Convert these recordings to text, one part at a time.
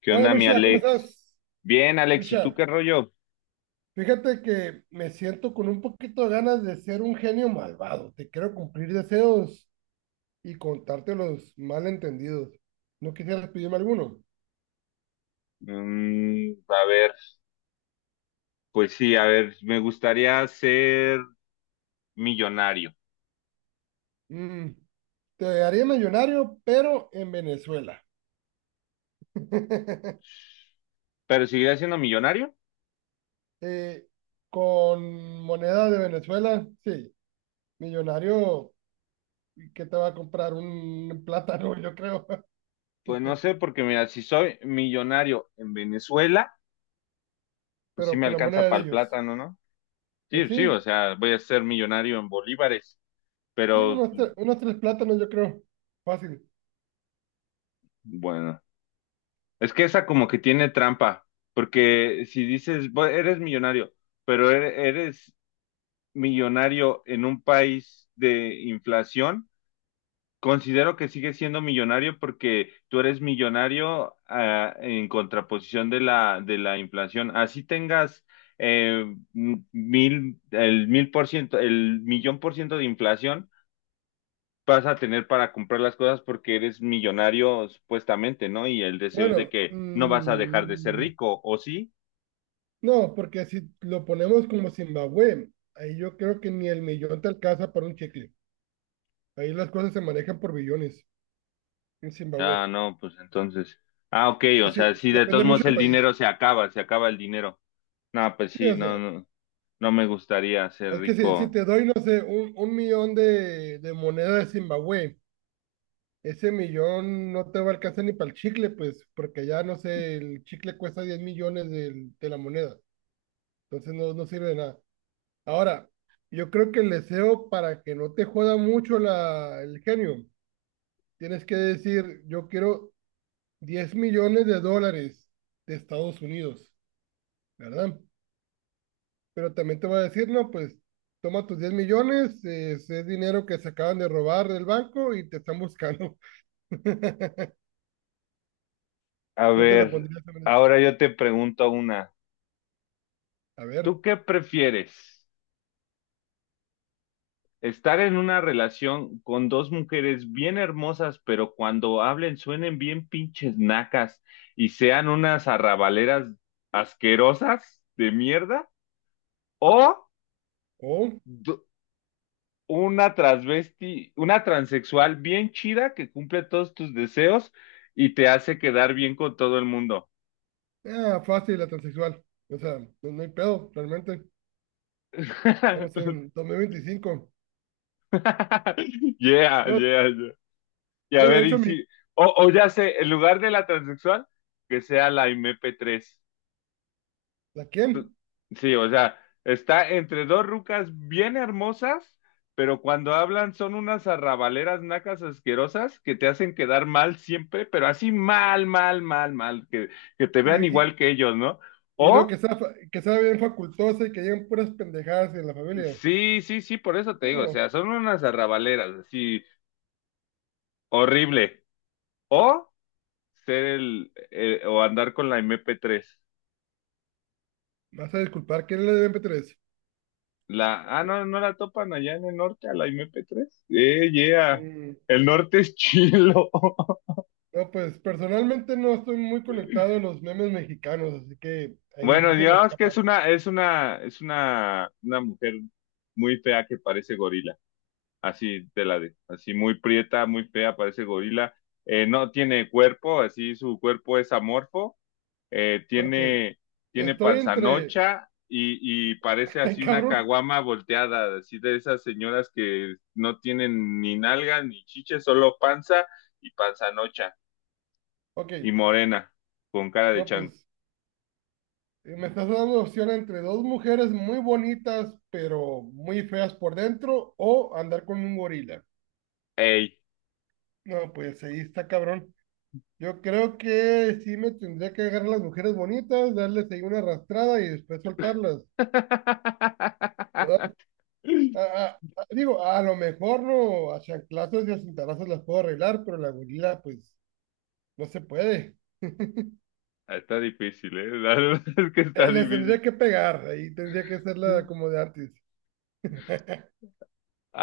¿Qué Hola onda, mi Mircha, ¿cómo Alex? estás? Bien, Alex, ¿y tú Mircha, qué rollo? fíjate que me siento con un poquito de ganas de ser un genio malvado. Te quiero cumplir deseos y contarte los malentendidos. ¿No quisieras pedirme alguno? Mm, a ver, pues sí, a ver, me gustaría ser millonario, Mm, Te haría millonario, pero en Venezuela. pero ¿seguiré siendo millonario? Eh, con moneda de Venezuela, sí. Millonario, ¿qué te va a comprar? Un plátano, yo creo. Pues no sé, porque mira, si soy millonario en Venezuela, pues sí Pero me con la alcanza moneda de para el ellos. plátano, ¿no? Pues Sí, sí, o sí, sea, voy a ser millonario en bolívares, sí, pero unos 3 plátanos, yo creo. Fácil. bueno, es que esa como que tiene trampa, porque si dices: "Eres millonario, pero eres millonario en un país de inflación". Considero que sigue siendo millonario porque tú eres millonario, en contraposición de la inflación. Así tengas eh, mil, el 1000%, el 1,000,000% de inflación, vas a tener para comprar las cosas porque eres millonario supuestamente, ¿no? Y el deseo es de Bueno, que no vas a dejar de ser rico, ¿o sí? no, porque si lo ponemos como Zimbabue, ahí yo creo que ni el millón te alcanza para un chicle. Ahí las cosas se manejan por billones en Zimbabue. Ah, no, pues entonces. Ah, ok, o Así, sea, sí, de todos depende mucho modos del el país. dinero se acaba el dinero. No, pues Sí, sí, o no, sea, no, no me gustaría ser es que si rico. te doy, no sé, un millón de moneda de Zimbabue, ese millón no te va a alcanzar ni para el chicle, pues, porque ya, no sé, el chicle cuesta 10 millones de la moneda. Entonces no sirve de nada. Ahora, yo creo que el deseo para que no te joda mucho el genio, tienes que decir, yo quiero $10 millones de Estados Unidos, ¿verdad? Pero también te va a decir, no, pues toma tus 10 millones, es dinero que se acaban de robar del banco y te están buscando. A Yo te la ver, pondría de esa manera. ahora yo te pregunto una. A ver, ¿Tú qué prefieres? ¿Estar en una relación con dos mujeres bien hermosas, pero cuando hablen suenen bien pinches nacas y sean unas arrabaleras asquerosas de mierda? ¿O o, d- una transvesti, una transexual bien chida que cumple todos tus deseos y te hace quedar bien con todo el mundo? Fácil, la transexual. O sea, no, no hay pedo, realmente. Estamos en 2025. Yeah, No, yeah, yeah. Y a mira, ver, de y hecho, si, o ya sé, en lugar de la transexual, que sea la MP3. ¿la quién? Sí, o sea, está entre dos rucas bien hermosas, pero cuando hablan son unas arrabaleras nacas asquerosas que te hacen quedar mal siempre, pero así mal, mal, mal, mal, que te Y, vean y, igual que ellos, ¿no? y luego que O, sea, fa- que sea bien facultosa y que lleguen puras pendejadas en la familia. sí, sí, sí, por eso te digo, o No, sea, son unas arrabaleras, así, horrible. O ser el- o andar con la MP3. me vas a disculpar, ¿quién le debe meter eso? No, no la topan allá en el norte a la MP3. Yeah. Mm. El norte es chilo. No, pues personalmente no estoy muy conectado a los memes mexicanos, así que ahí Bueno, sí se me digamos que escapa. es una mujer muy fea que parece gorila. Así te la de, así muy prieta, muy fea, parece gorila. No tiene cuerpo, así su cuerpo es amorfo, eh, Ok, tiene, tiene estoy entre. panzanocha y parece Ay, así una cabrón. caguama volteada, así de esas señoras que no tienen ni nalga ni chiche, solo panza y panzanocha Ok, y morena, con cara de no, chango. pues me estás dando opción entre dos mujeres muy bonitas, pero muy feas por dentro, o andar con un gorila. ¡Ey! No, pues ahí está, cabrón. Yo creo que sí me tendría que agarrar las mujeres bonitas, darles ahí una arrastrada y después soltarlas, ¿verdad? A- Digo, a lo mejor no, a chanclazos y a cintarazos las puedo arreglar, pero la gorila, pues, no se puede. Está difícil, ¿eh? La verdad es que está Les tendría difícil. que pegar, ahí tendría que hacerla como de antes.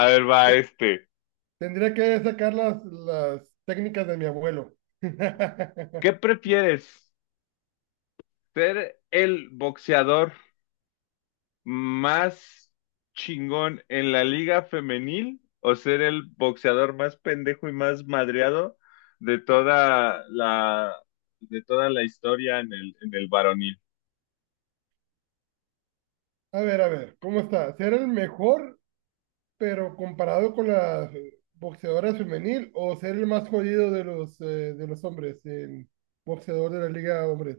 A ver, va este. Tendría que sacar las técnicas de mi abuelo. ¿Qué prefieres? ¿Ser el boxeador más chingón en la liga femenil o ser el boxeador más pendejo y más madreado de toda la historia en el varonil? A ver, ¿cómo está? ¿Ser el mejor pero comparado con la boxeadora femenil o ser el más jodido de los hombres, el boxeador de la liga de hombres?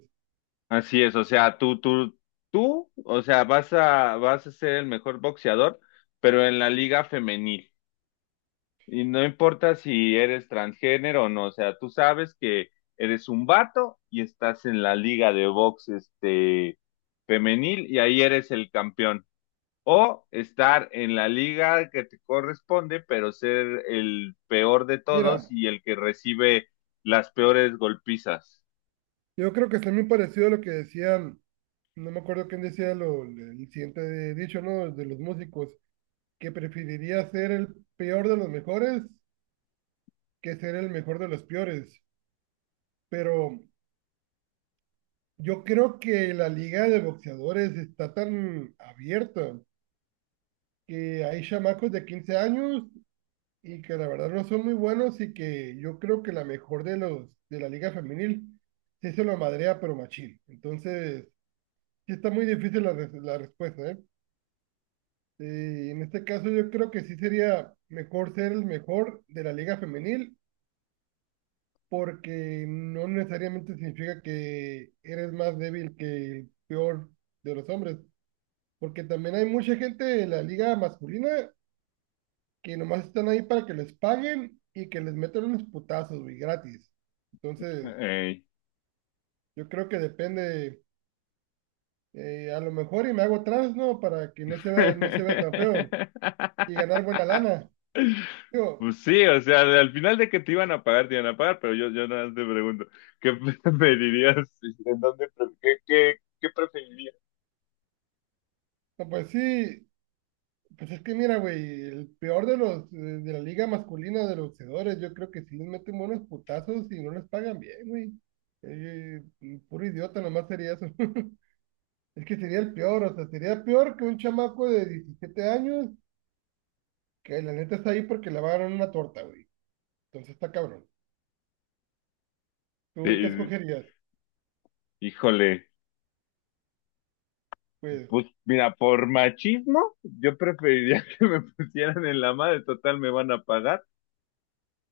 Así es, o sea, tú, o sea, vas a ser el mejor boxeador, pero en la liga femenil. Y no importa si eres transgénero o no, o sea, tú sabes que eres un vato y estás en la liga de box este femenil y ahí eres el campeón. O estar en la liga que te corresponde, pero ser el peor de todos Mira, y el que recibe las peores golpizas. yo creo que está muy parecido a lo que decían, no me acuerdo quién decía lo, el siguiente dicho, ¿no? De los músicos, que preferiría ser el peor de los mejores que ser el mejor de los peores. Pero yo creo que la liga de boxeadores está tan abierta que hay chamacos de 15 años y que la verdad no son muy buenos y que yo creo que la mejor de los de la liga femenil sí se lo madrea pero machín. Entonces, sí está muy difícil la, la respuesta, ¿eh? En este caso yo creo que sí sería mejor ser el mejor de la liga femenil porque no necesariamente significa que eres más débil que el peor de los hombres, porque también hay mucha gente en la liga masculina que nomás están ahí para que les paguen y que les metan unos putazos, güey, gratis. Entonces, Ey. yo creo que depende, a lo mejor y me hago trans, ¿no? Para que no se vea, no se vea tan feo y ganar buena lana. Digo, Pues sí, o sea, al final de que te iban a pagar, te iban a pagar, pero yo nada más te pregunto, ¿qué preferirías? ¿En dónde, qué preferirías? no, pues sí, pues es que mira, güey, el peor de los, de la liga masculina de los boxeadores, yo creo que sí les meten buenos putazos y no les pagan bien, güey. Eh, Puro idiota, nomás sería eso. Es que sería el peor, o sea, sería peor que un chamaco de 17 años que la neta está ahí porque le va a dar una torta, güey. Entonces está cabrón. ¿Tú qué Eh, escogerías? híjole, Pues, pues mira, por machismo, yo preferiría que me pusieran en la madre, total me van a pagar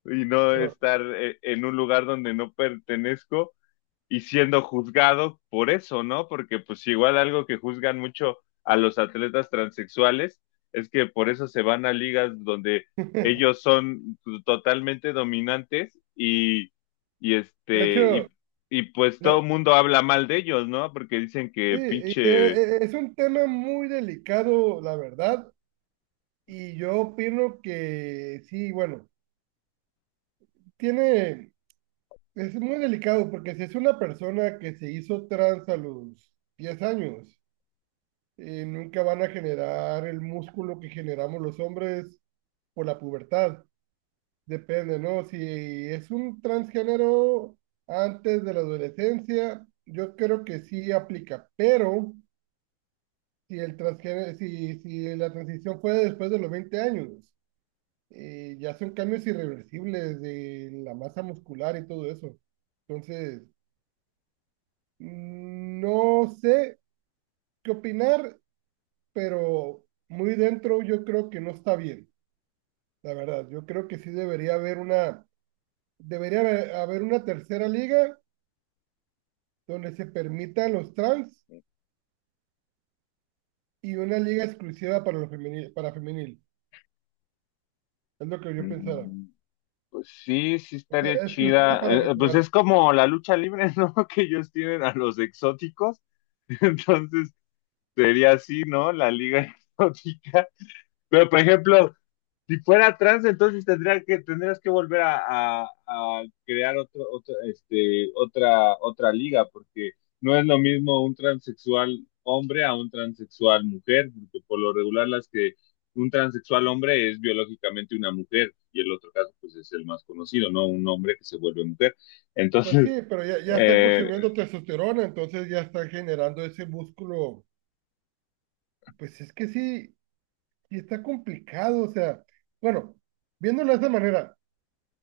y no pero. estar en un lugar donde no pertenezco y siendo juzgado por eso, ¿no? Porque pues igual algo que juzgan mucho a los atletas transexuales es que por eso se van a ligas donde De ellos son totalmente dominantes y este hecho, y, y pues todo le- el mundo habla mal de ellos, ¿no? Porque dicen sí, que pinche, es un tema muy delicado, la verdad, y yo opino que sí, bueno, tiene, es muy delicado porque si es una persona que se hizo trans a los 10 años, nunca van a generar el músculo que generamos los hombres por la pubertad. Depende, ¿no? Si es un transgénero antes de la adolescencia, yo creo que sí aplica, pero si el transgénero, si la transición fue después de los 20 años, ya son cambios irreversibles de la masa muscular y todo eso. Entonces, no sé qué opinar, pero muy dentro yo creo que no está bien, la verdad. Yo creo que sí debería haber una, debería haber haber una tercera liga donde se permitan los trans y una liga exclusiva para, lo femenil, para femenil. Es lo que yo pensaba. mm, pues sí, sí O sea, estaría exclusiva chida. para Pues natural. es como la lucha libre, ¿no? Que ellos tienen a los exóticos. Entonces sería así, ¿no? La liga exótica. Pero, por ejemplo, si fuera trans, entonces tendrías que volver a, a crear otra, otra liga, porque no es lo mismo un transexual hombre a un transexual mujer, porque por lo regular las que un transexual hombre es biológicamente una mujer, y el otro caso pues es el más conocido, ¿no? Un hombre que se vuelve mujer. Pues sí, Entonces, pero ya, ya están eh, consumiendo testosterona, entonces ya están generando ese músculo. Pues es que sí, sí está complicado. O sea, bueno, viéndolo de esta manera,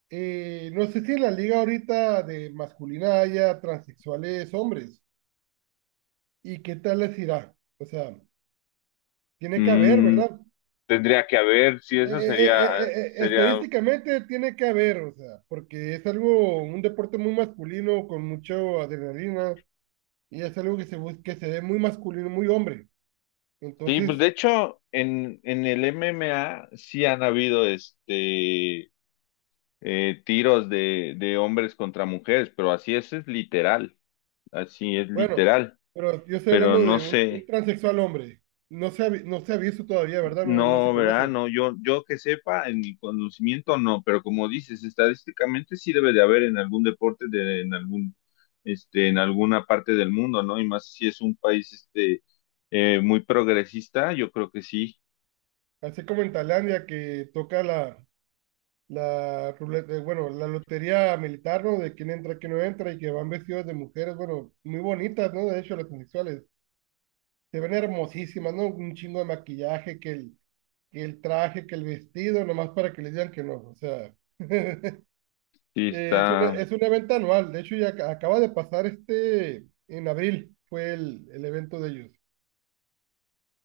no sé si en la liga ahorita de masculina haya transexuales hombres. ¿Y qué tal les irá? O sea, tiene que haber, mm, ¿verdad? tendría que haber, si eso sería, sería. Estadísticamente tiene que haber, o sea, porque es algo, un deporte muy masculino, con mucha adrenalina, y es algo que que se ve muy masculino, muy hombre. Sí, pues Entonces, de hecho, en el MMA sí han habido tiros de hombres contra mujeres, pero así es literal, así es bueno, literal, pero yo estoy pero hablando no de un sé, transexual hombre. No se ha visto todavía, ¿verdad? No, no se no, ¿verdad? conoce. No, yo que sepa, en mi conocimiento no, pero como dices, estadísticamente sí debe de haber en algún deporte de, en algún, este, en alguna parte del mundo, ¿no? Y más si es un país muy progresista, yo creo que sí, Así como en Tailandia que toca la, la ruleta, bueno, la lotería militar, ¿no? De quién entra, quién no entra, y que van vestidos de mujeres, bueno, muy bonitas, ¿no? De hecho, las transexuales se ven hermosísimas, ¿no? Un chingo de maquillaje, que el traje, que el vestido, nomás para que les digan que no. O sea, eh, sí es una, está. es un evento anual. De hecho, ya acaba de pasar este, en abril fue el evento de ellos.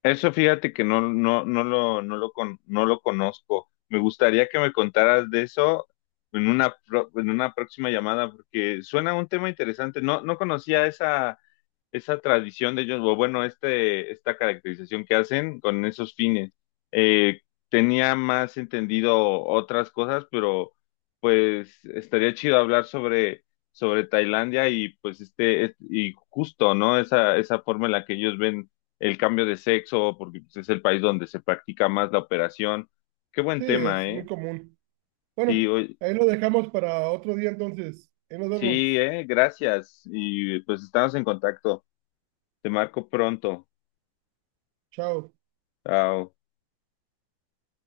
Eso fíjate que no, no, no lo conozco. Me gustaría que me contaras de eso en una próxima llamada, porque suena un tema interesante. No, no conocía esa tradición de ellos, o bueno, este, esta caracterización que hacen con esos fines. Eh, tenía más entendido otras cosas, pero pues estaría chido hablar sobre Tailandia y pues y justo, ¿no? Esa forma en la que ellos ven el cambio de sexo, porque pues, es el país donde se practica más la operación. Qué buen Sí, tema, es muy ¿eh? común. Sí, Bueno, oye, ahí lo dejamos para otro día entonces. Ahí nos vemos. sí, ¿eh? Gracias. Y pues estamos en contacto. Te marco pronto. Chao. Chao.